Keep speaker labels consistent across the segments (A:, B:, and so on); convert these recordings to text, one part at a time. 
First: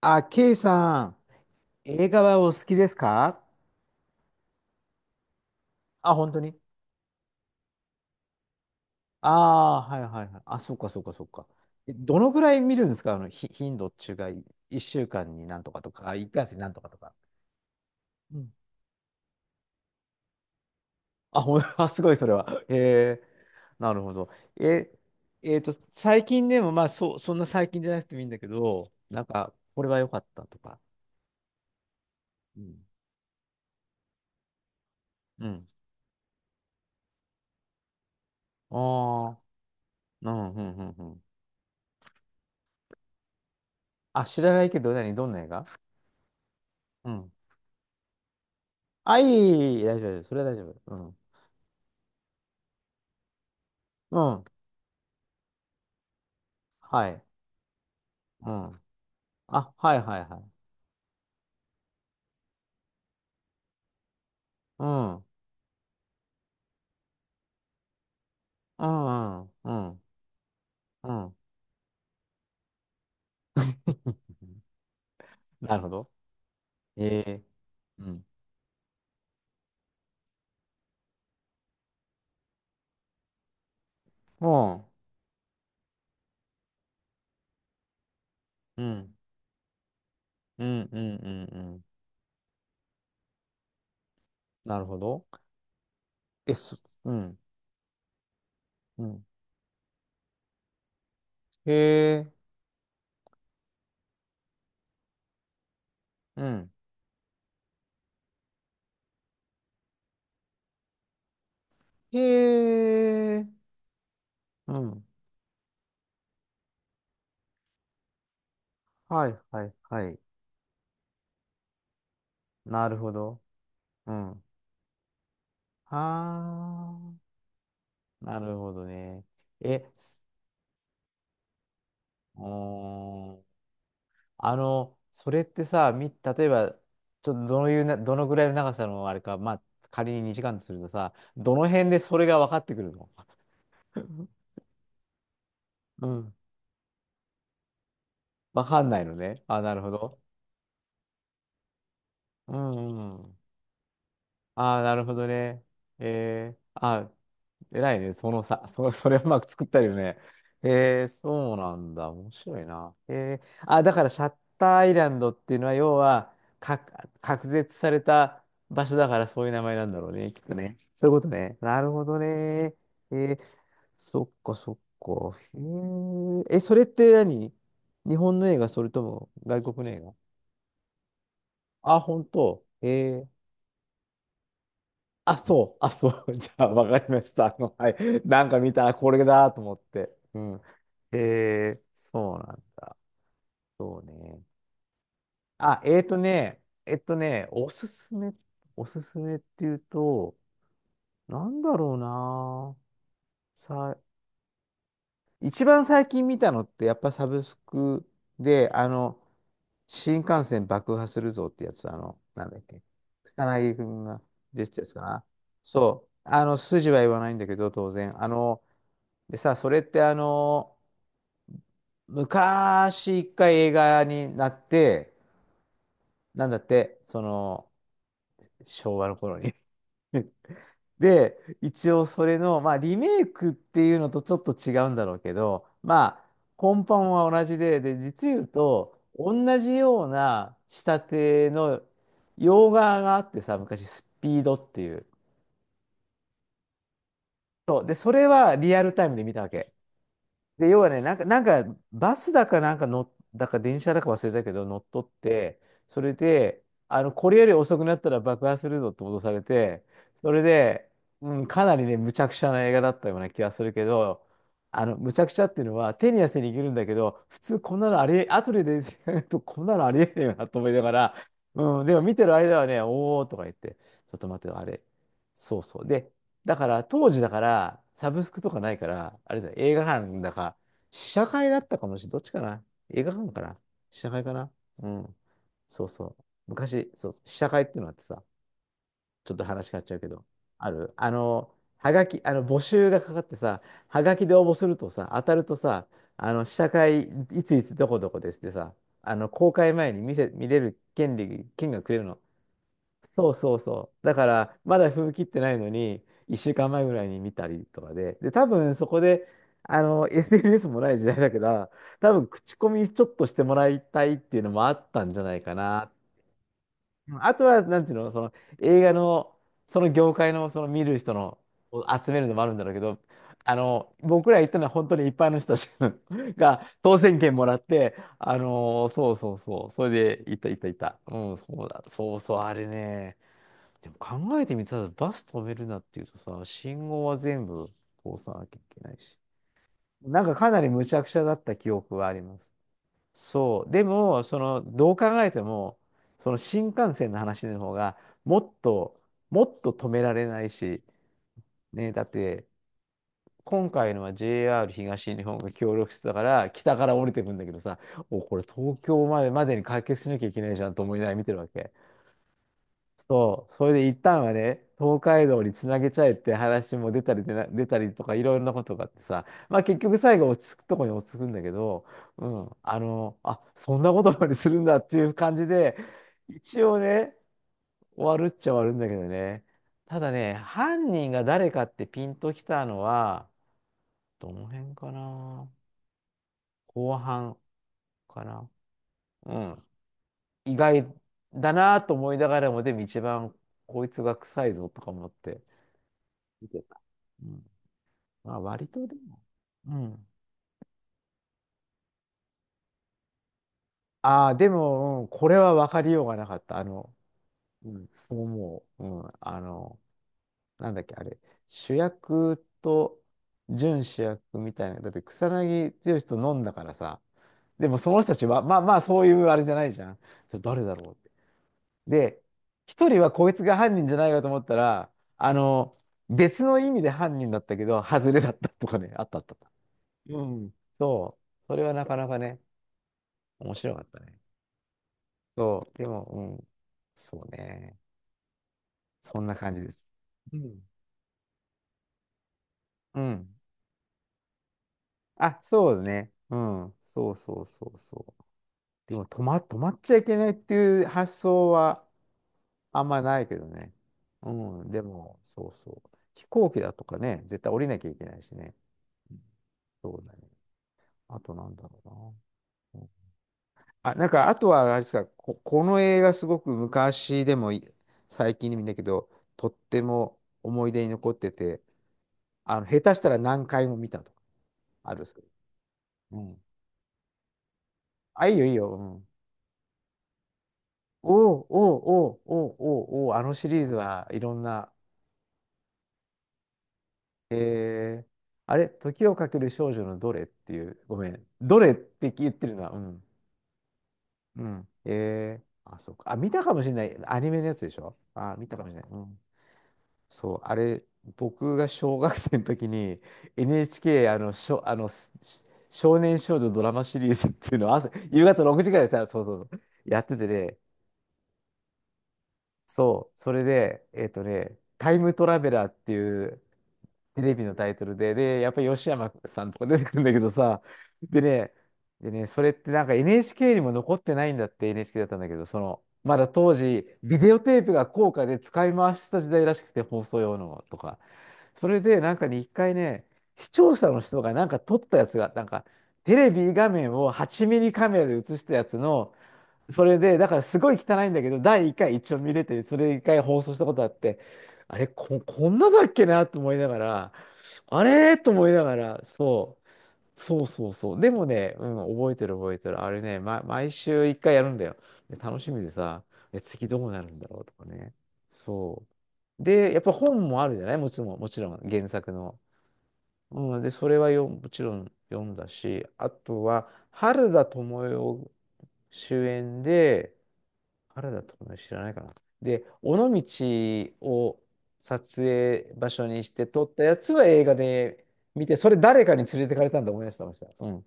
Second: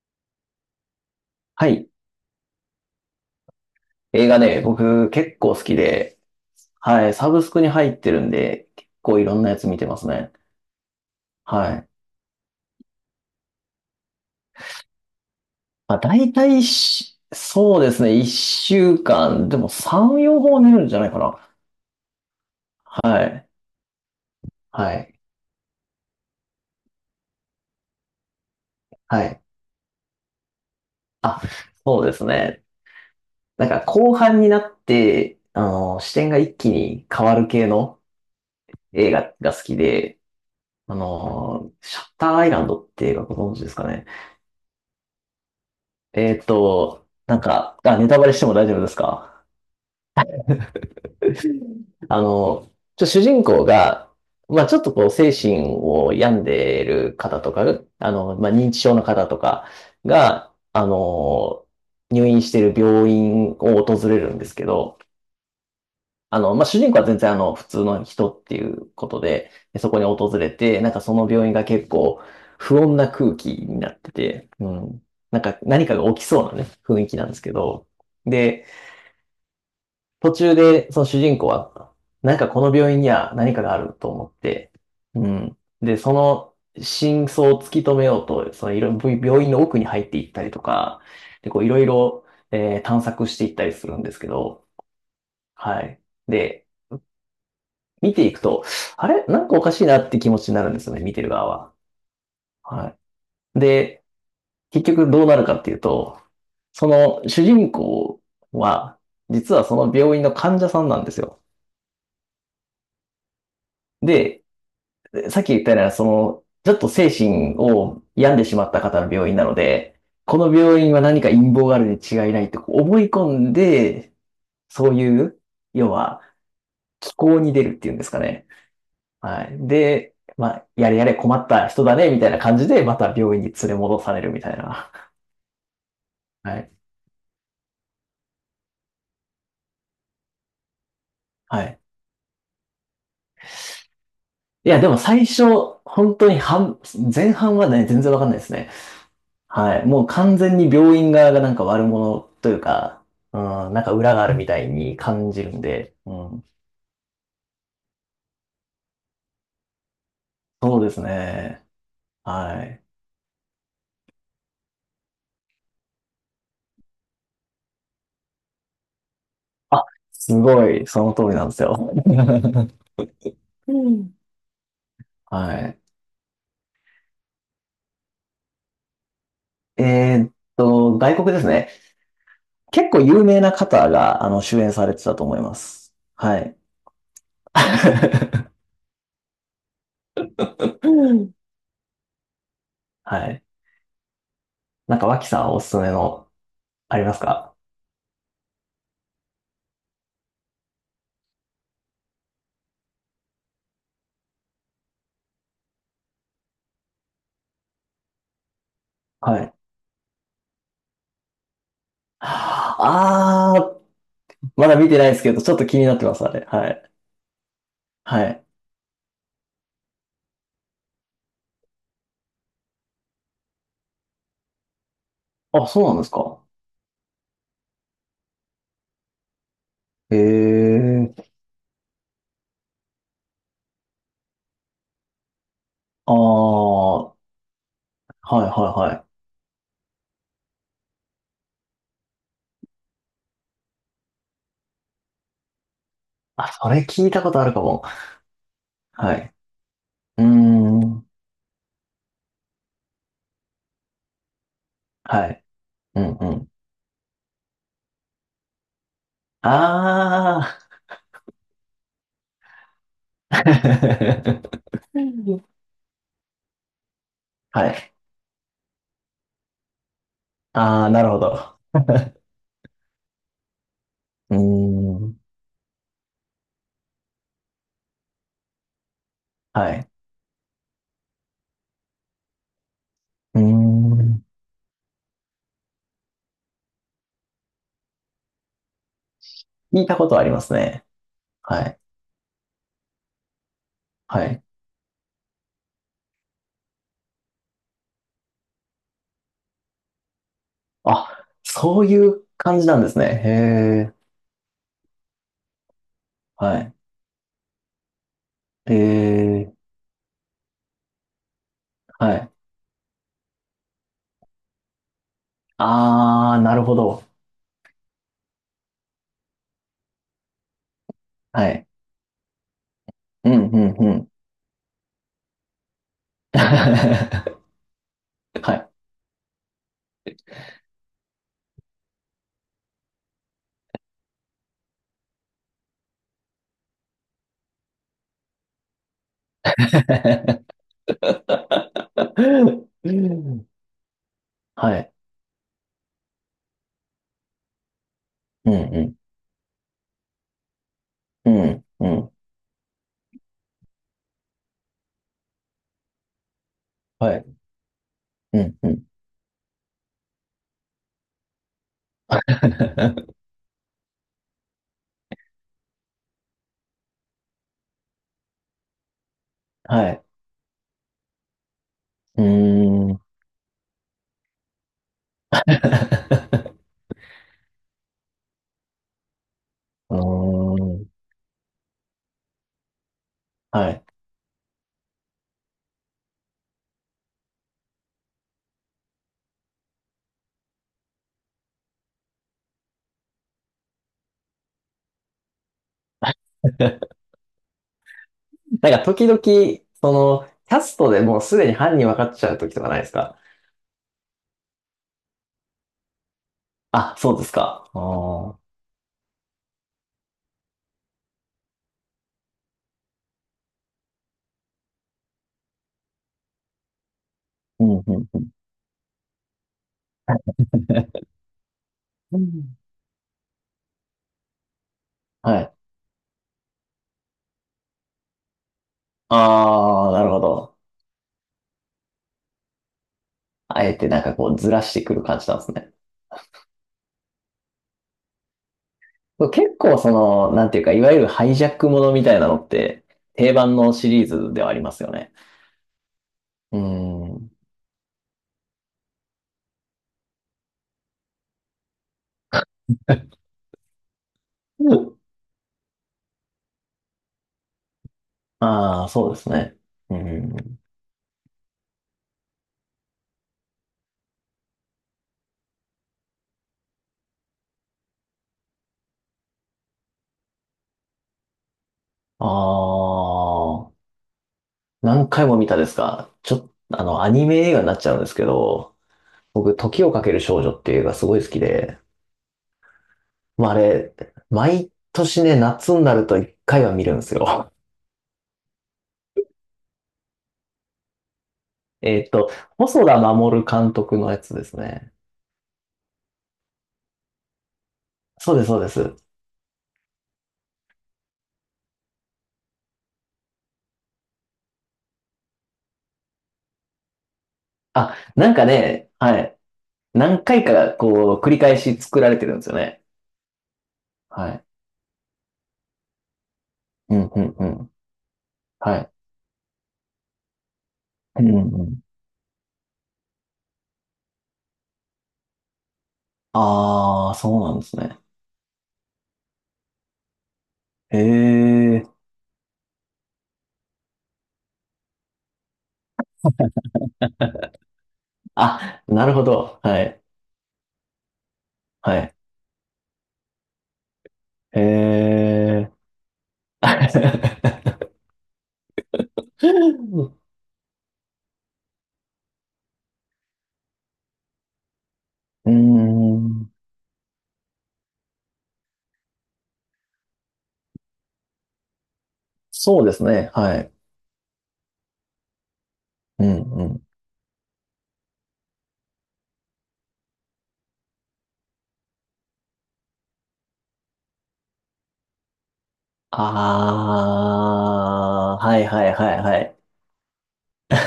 A: あ、ケイさん、
B: はい。
A: 映画はお好きですか？
B: 映画ね、僕結構好き
A: あ、
B: で、
A: 本当に？
B: はい。サブスクに入ってるんで、結構いろんなやつ見
A: あ
B: て
A: あー、
B: ま
A: はい
B: す
A: はい
B: ね。
A: はい。あ、そっかそっかそっか。
B: はい。
A: どのぐらい見るんですか？あの、頻度っていうか、1週間になんとかと
B: まあ、
A: か、あ、
B: 大
A: 1月に
B: 体
A: なんとかとか。
B: し、そうですね。一
A: うん。
B: 週間、でも3、4本は寝るんじゃないかな。
A: あ、すごいそれは。へ
B: は
A: え、
B: い。
A: なるほど。え、
B: はい。
A: えっと、最近でも、まあそう、そんな最近じゃなくてもいいんだけど、な
B: は
A: ん
B: い。
A: か、これは良かったとか。
B: あ、そうです
A: う
B: ね。
A: ん。
B: なんか後半になって、
A: うん。
B: 視点が一気に変わる系の映画
A: ああ、
B: が好きで、
A: うん、うん、うん、うん。
B: シャッターアイランドって映画ご存知ですかね？
A: あ、知らないけど、どんな映画？うん。
B: なんか、あ、ネタバレしても大丈夫です
A: あ、い
B: か？
A: い、いい、大丈夫、大丈夫、それは大丈夫。うん。
B: あの、主人公が、
A: うん。
B: まあちょっとこう精神を病んでい
A: は
B: る
A: い。
B: 方とか、ま
A: う
B: あ認知
A: ん。
B: 症の方とか
A: あ、はいはいはい。
B: が、入院している病院を訪れるんですけ
A: う
B: ど、
A: ん。
B: まあ主人公は全然普通の人ってい
A: う
B: うこと
A: ん、う
B: で、
A: ん、う
B: そこ
A: ん、
B: に訪れて、なんか
A: う
B: その
A: ん。
B: 病院が結構不穏な空気になってて、うん。なんか
A: なる
B: 何
A: ほ
B: かが
A: ど。
B: 起きそうなね、雰囲気
A: え
B: なんで
A: え。
B: すけど、
A: うん。
B: で、途中で、その主人公は、なんかこの病院には何かがあると思って、
A: も
B: うん。で、その真相を突き止めようと、そのい
A: う
B: ろ、
A: ん、
B: 病院の奥に入っていったりと
A: うん。う
B: か、
A: ん、うん、
B: で、
A: う
B: こうい
A: ん、う
B: ろ
A: ん。
B: いろ、探索していったりするんですけど、
A: なるほど。
B: はい。
A: え、
B: で、
A: すうん、
B: 見ていくと、
A: う
B: あ
A: ん。
B: れなんかおかしいなって気持ちになるんですよね、見てる側
A: へ
B: は。
A: え、
B: はい。で、結局どうなるかっていうと、
A: うん。
B: その主人公は、実はその病院の患者さんなんですよ。
A: へえ、
B: で、
A: うん。
B: さっき言ったような、その、ちょっと精神を病んでしまった方の
A: は
B: 病院
A: い、
B: なの
A: はい、
B: で、
A: はい。
B: この病院は何か陰謀があるに違いないと
A: なる
B: 思い
A: ほ
B: 込
A: ど。
B: ん
A: う
B: で、
A: ん。
B: そういう、要は、
A: あ、
B: 気候に出るっていうんですか
A: な
B: ね。
A: るほどね。
B: はい。
A: え、
B: で、
A: す
B: まあ、やれやれ困った人だね、みたいな
A: う
B: 感じで、また
A: ー
B: 病院
A: ん。
B: に連れ戻されるみた
A: あ
B: いな。
A: の、それってさ、例え
B: はい。
A: ば、ちょっとどういうな、どのぐらいの長さのあれか、まあ、仮に2時間とするとさ、ど
B: は
A: の
B: い。
A: 辺でそれが分かってくるの？
B: いや、でも最初、
A: う
B: 本当
A: ん。
B: に前半はね、全然わかんないです
A: 分
B: ね。
A: かんないのね。あ、な
B: は
A: る
B: い。
A: ほ
B: もう
A: ど。
B: 完全に病院側がなんか悪者とい
A: う
B: うか、
A: んうん。
B: うん、なんか裏があるみたい
A: ああ、な
B: に
A: るほど
B: 感じるん
A: ね。
B: で、うん。
A: えー、あ、偉いね。そのさ、それうまく作ったよね。
B: そうです
A: へえ、そう
B: ね。
A: なんだ。面白
B: は
A: い
B: い。
A: な。へえ、あ、だからシャッターアイランドっていうのは、要は、か、隔絶された場所だからそういう名前
B: あ、
A: なんだろうね。
B: す
A: きっと
B: ご
A: ね。
B: い、そ
A: そういう
B: の
A: こ
B: 通
A: と
B: りなんで
A: ね。
B: す
A: なる
B: よ。
A: ほどね。えー、そっかそっ か。へ
B: はい。
A: え、え、それって何、日本の映画、それとも外国の映画？
B: 外国ですね。
A: あ、本当。
B: 結構有名な方が、主演されてたと
A: あ、
B: 思いま
A: そう。あ、
B: す。
A: そう。
B: は
A: じ
B: い。
A: ゃあ、わかりました。あの、はい。なん か見たらこれだと思って。うん。へえ、そうなんだ。
B: はい。
A: そうね。
B: なんか、脇さんおすす
A: あ、
B: め
A: えーと
B: の、
A: ね、え
B: あ
A: っ
B: りま
A: と
B: す
A: ね、
B: か？
A: おすすめ、おすすめっていうと、なんだろうな。さ、一番最近見たのって、やっぱサブスクで、あの、
B: はい。
A: 新幹線爆破するぞってやつ、あの、なんだっけ、草
B: あ
A: 薙
B: ー、
A: 君が出
B: ま
A: て
B: だ
A: たや
B: 見
A: つ
B: て
A: か
B: ないです
A: な。
B: けど、ちょっと気になって
A: そう、
B: ます、あ
A: あ
B: れ。
A: の、
B: はい。
A: 筋は言わないんだけど、当然。
B: は
A: あ
B: い。
A: の、でさ、それってあの、昔一回映画になって、
B: あ、そうなんですか？
A: なんだって、その、昭和の頃に。
B: ええ、
A: で、一応それの、まあ、リメイクっていうのとちょっと違うんだろうけど、
B: あ
A: まあ、根
B: あ、
A: 本
B: はい
A: は同じで、で、実
B: は
A: 言う
B: い
A: と、
B: はい。
A: 同じような仕立ての洋画があってさ、昔、スピードっていう。
B: あ、それ聞いたことあるか
A: そ
B: も。
A: う。で、それはリアルタイム
B: は
A: で見
B: い。
A: たわけ。
B: うー
A: で、要はね、
B: ん。
A: なんか、バスだかなんかの、だか電車だか忘れたけど、乗っ取っ
B: はい。
A: て、
B: う
A: それ
B: んうん。
A: で、あの、これより遅くなったら爆破するぞって脅されて、それ
B: あ
A: で、うん、かなりね、むちゃくちゃな映画だったような気
B: あ。
A: がするけど、あ の、
B: う
A: むちゃくち
B: ん、
A: ゃっていうのは、手に汗握るんだけど、普通
B: は
A: こんな
B: い。
A: のありえ、後で出てくると、こんなのありえないよなと思いな
B: ああ、
A: が
B: なる
A: ら、
B: ほど。
A: うん、でも見てる間はね、おーとか言って、ちょっと
B: うー
A: 待ってよ、あれ。
B: ん。
A: そうそう。で、だから、当時だから、サブスクとかないから、あれだよ、映
B: は
A: 画
B: い。
A: 館だか、試写会だったかもしれない。どっちかな？映画館
B: う
A: か
B: ー
A: な？試写会
B: ん。
A: かな？うん。そうそう。昔、そう、試写会っていうのがあってさ、ちょっと話変わ
B: 聞
A: っ
B: い
A: ちゃ
B: た
A: う
B: こ
A: け
B: と
A: ど、
B: あります
A: あ
B: ね。
A: る、あの、
B: はい。
A: はがき、あの、募集がかかってさ、はが
B: は
A: きで
B: い。
A: 応募するとさ、当たるとさ、あの、試写会、いついつどこどこですってさ、あの、公開前に見れる権
B: あ、
A: 利、券
B: そ
A: が
B: う
A: くれる
B: い
A: の。
B: う感じなんですね。
A: そうそう
B: へ
A: そう。
B: え。
A: だから、まだ踏み切ってないのに、1週
B: は
A: 間
B: い。
A: 前ぐらいに見たりとかで、で、多分
B: え
A: そこで、
B: え。
A: あの、SNS もない時代だから、多
B: は
A: 分
B: い。
A: 口コミちょっとしてもらいたいっていうのもあったんじゃないかな。
B: ああ、なるほど。
A: うん、あとは、なんていうの、その映画の、その業界の、その見る人の、
B: はい。
A: を集めるのもあるんだろうけど、
B: うん
A: あ
B: うんう
A: の、
B: ん。
A: 僕ら行ったのは本当に一般の人たち、 が当選券 もらって、あ
B: はい。
A: の、そうそうそう、それで行った行った行った。うん、そうだ、そうそう、あれね。でも考えてみたらバス止めるなっていうとさ、信号は全部通さなきゃいけないし。なんかかなり無茶苦茶だった記憶はあります。そう。でも、その、
B: は
A: ど
B: い。
A: う考えても、その新幹線の話の方が、も
B: う
A: っ
B: ん、うん、
A: と、もっと止められないし、
B: うん、う
A: ね、だっ
B: ん。
A: て、今回のは JR 東日本が協力してたから、北から降り
B: は
A: てくん
B: い。
A: だけどさ、お、こ
B: う
A: れ
B: ん、う
A: 東
B: ん。
A: 京までまでに解決しなきゃいけないじゃんと思いながら見てるわけ。そう、それで一旦はね、東海道につなげちゃえって話も出たりとかいろいろなことがあってさ、まあ結
B: は
A: 局
B: い。
A: 最後落ち着くとこに落ち着くんだけど、
B: う
A: うん、あ
B: ーん。
A: の、あ、そんなことまでするんだっていう感 じで、
B: う
A: 一応ね、終わるっちゃ終わるんだけどね。
B: ー
A: ただね、
B: ん。
A: 犯人が誰かってピンときたのは、
B: はい。
A: どの辺かな、後半かな。うん。意外だなと思いながらも、でも一番こいつが臭いぞとか思って見てた。うん。まあ、割
B: なんか
A: とで
B: 時
A: も。
B: 々、
A: う
B: そ
A: ん。
B: の、キャストでもうすでに犯人分かっちゃう時とかないですか？
A: ああ、でも、うん、これは分かりようがなかった。あの、
B: あ、そうです
A: う
B: か？
A: ん。そう
B: ああ。
A: 思う。うん。あの、なんだっけ、あれ、主役と準主役みたいな。だって草薙剛と飲んだからさ。
B: う
A: でも
B: ん、
A: そ
B: う
A: の人たち
B: ん、
A: は、まあまあ、そういうあれじゃないじゃん。それ誰だろうって。
B: う
A: で、
B: ん。
A: 一人はこいつが犯人じゃないかと思ったら、あ
B: はい。
A: の、別の意味で犯人だったけど、外れだったとかね、あったあったあった。
B: ああ、なるほ
A: うん。
B: ど。
A: そう。それはなかなかね、面
B: あ
A: 白
B: え
A: かっ
B: て
A: た
B: なん
A: ね。
B: かこうずらしてくる感じなんです
A: そ
B: ね。
A: う、でも、うん。そうね。そん
B: そう
A: な感
B: 結
A: じで
B: 構
A: す。
B: その、
A: う
B: なんてい
A: ん。
B: うか、いわゆるハイジャックものみたいなのって、
A: うん。
B: 定番のシリーズではありますよね。
A: あ、そうね。う
B: うー
A: ん。そ
B: ん。
A: う
B: う
A: そうそうそう。でも、止まっちゃいけないっていう発想はあんまないけどね。うん。
B: ん、
A: でも、そうそう。飛行機だとかね、絶対降りなきゃいけないしね。
B: ああ、そ
A: う
B: うで
A: ん、
B: すね。
A: そ
B: う
A: うだね。
B: ん。
A: あと、なんだろうな。あ、なんか、あとは、あれですか、この映画すごく昔でも最近でもいいんだけど、とっても思い出に残ってて、
B: あ
A: あの、下手したら何回も
B: あ、
A: 見たとか、あるんで
B: 何
A: すけ
B: 回
A: ど。
B: も見たですか？
A: う
B: ちょっ
A: ん。
B: と、アニメ映画になっちゃうんですけ
A: あ、いいよいいよ。う
B: ど、
A: ん。
B: 僕、時をかける少女っていう映画すごい好
A: お
B: き
A: うお
B: で、
A: うおうおうおうおう、あのシ
B: まあ、あ
A: リーズ
B: れ、
A: はいろんな、
B: 毎年ね、夏になると一回は見るんです
A: え
B: よ。
A: ー、あれ、時をかける少女のどれっていう、ごめん、どれっ
B: え
A: て
B: っ
A: 言
B: と、
A: ってるな、う
B: 細田
A: ん。
B: 守監督のやつ
A: う
B: です
A: ん。
B: ね。
A: えー、あ、そうか。あ、見たかもしれない。アニメのやつでしょ？
B: そ
A: あ、
B: うで
A: 見
B: す、
A: た
B: そう
A: か
B: で
A: もしれない。う
B: す。
A: ん、そう、あれ、僕が小学生の時に NHK、あの、しょ、あの、し少年少女ドラマシリーズっていうのを朝、
B: あ、
A: 夕
B: なん
A: 方
B: か
A: 6時から
B: ね、は
A: そうそ
B: い。
A: うそう、やって
B: 何
A: て
B: 回
A: ね、
B: かこう、繰り返し作られてるんですよね。
A: そう、それで、えっと
B: はい。
A: ね、タイムトラベラーっていう、
B: うん、う
A: テ
B: ん、
A: レビ
B: う
A: のタ
B: ん。
A: イトルで、で、やっぱり
B: は
A: 吉
B: い。
A: 山さんとか出てくるんだけどさ、で
B: うん、
A: ね、
B: うん。
A: でね、それってなんか NHK にも残ってないんだって、 NHK だったんだけど、その、まだ当時、
B: ああ、
A: ビデ
B: そ
A: オ
B: うな
A: テ
B: ん
A: ー
B: で
A: プ
B: す
A: が
B: ね。
A: 高価で使い回してた時代らしくて、放送用のとか。
B: へ
A: それ
B: え。
A: で、なんかね、一回ね、視聴者の人がなんか撮ったやつが、なんか、テレビ画面を8ミリカメラで映したやつ
B: あ、なる
A: の、
B: ほど。は
A: それ
B: い。
A: で、だからすごい汚いんだけど、第1回
B: は
A: 一
B: い。
A: 応見れて、それ1回放送したことあって、
B: へ
A: あれ、こんな
B: え。
A: だっけなと思いながら、あ れと思いながら、そう、そうそうそう。でもね、うん、覚えてる覚えてる。あれね、ま、毎週1回やるんだよ。で楽し
B: うー
A: みでさ、え、
B: ん。
A: 次どうなるんだろうとかね。そう。で、やっぱ本もあるじゃない、もちろん、もちろん、原作の。
B: そうですね。
A: う
B: は
A: ん、で、
B: い。
A: それはもちろん読んだし、あ
B: う
A: と
B: ん、う
A: は、
B: ん。
A: 原田知世主演で、原田知世知らないかな。で、尾道を撮影場所にして撮ったやつは映画で
B: あ
A: 見
B: あ、
A: て、
B: はい
A: それ
B: はい
A: 誰か
B: はい
A: に
B: は
A: 連れて
B: い。
A: かれたんだ思い出してました。うん。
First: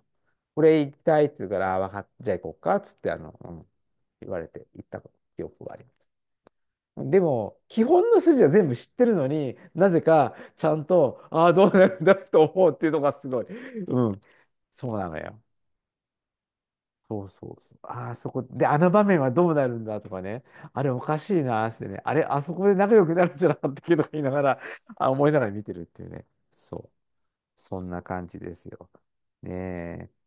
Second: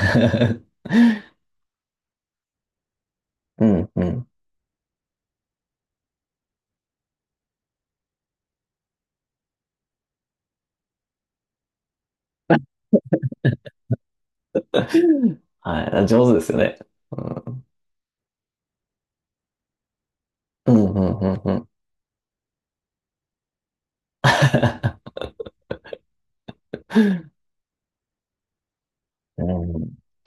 A: これ行きたいって言 うから、あわかっじゃあ行こうかっつって、あの、う
B: う
A: ん、
B: ん、うん。
A: 言われて行った記憶があります。でも、基本の筋は全部知ってるのになぜかちゃんと、ああ、どうなるんだと思うっていうのがすごい。うん、そうなのよ。
B: はい。上手ですよね。
A: そうそう
B: う
A: そう。ああ、そこで、あの場面はどうなるんだとかね。
B: ん、う
A: あれ
B: ん、
A: おか
B: う
A: し
B: ん、
A: い
B: う
A: なー
B: ん。
A: っつってね。あれ、あそこで仲良くなるんじゃなかったっけとか言いながら、あ、思いながら見てるっていうね。そう。そんな感じですよ。
B: うん
A: ねえ。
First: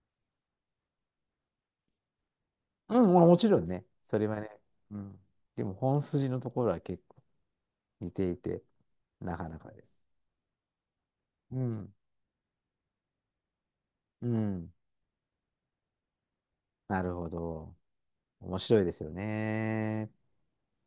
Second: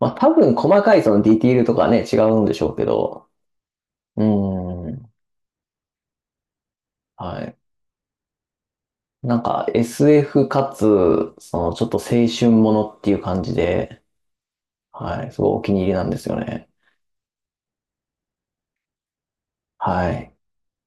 B: まあ多分細かいそのディティールとかね、違うんでしょうけ
A: うん、まあ
B: ど、
A: もちろんね。そ
B: う
A: れはね。
B: ー
A: う
B: ん、
A: ん。でも本筋のところは結構
B: はい。
A: 似ていて、な
B: なん
A: かな
B: か
A: かです。
B: SF かつ、
A: う
B: そのちょっ
A: ん。
B: と青春ものっていう感じで、
A: うん。
B: はい、すごいお気に入りなんですよね。
A: なるほど。面白いですよね。
B: はい。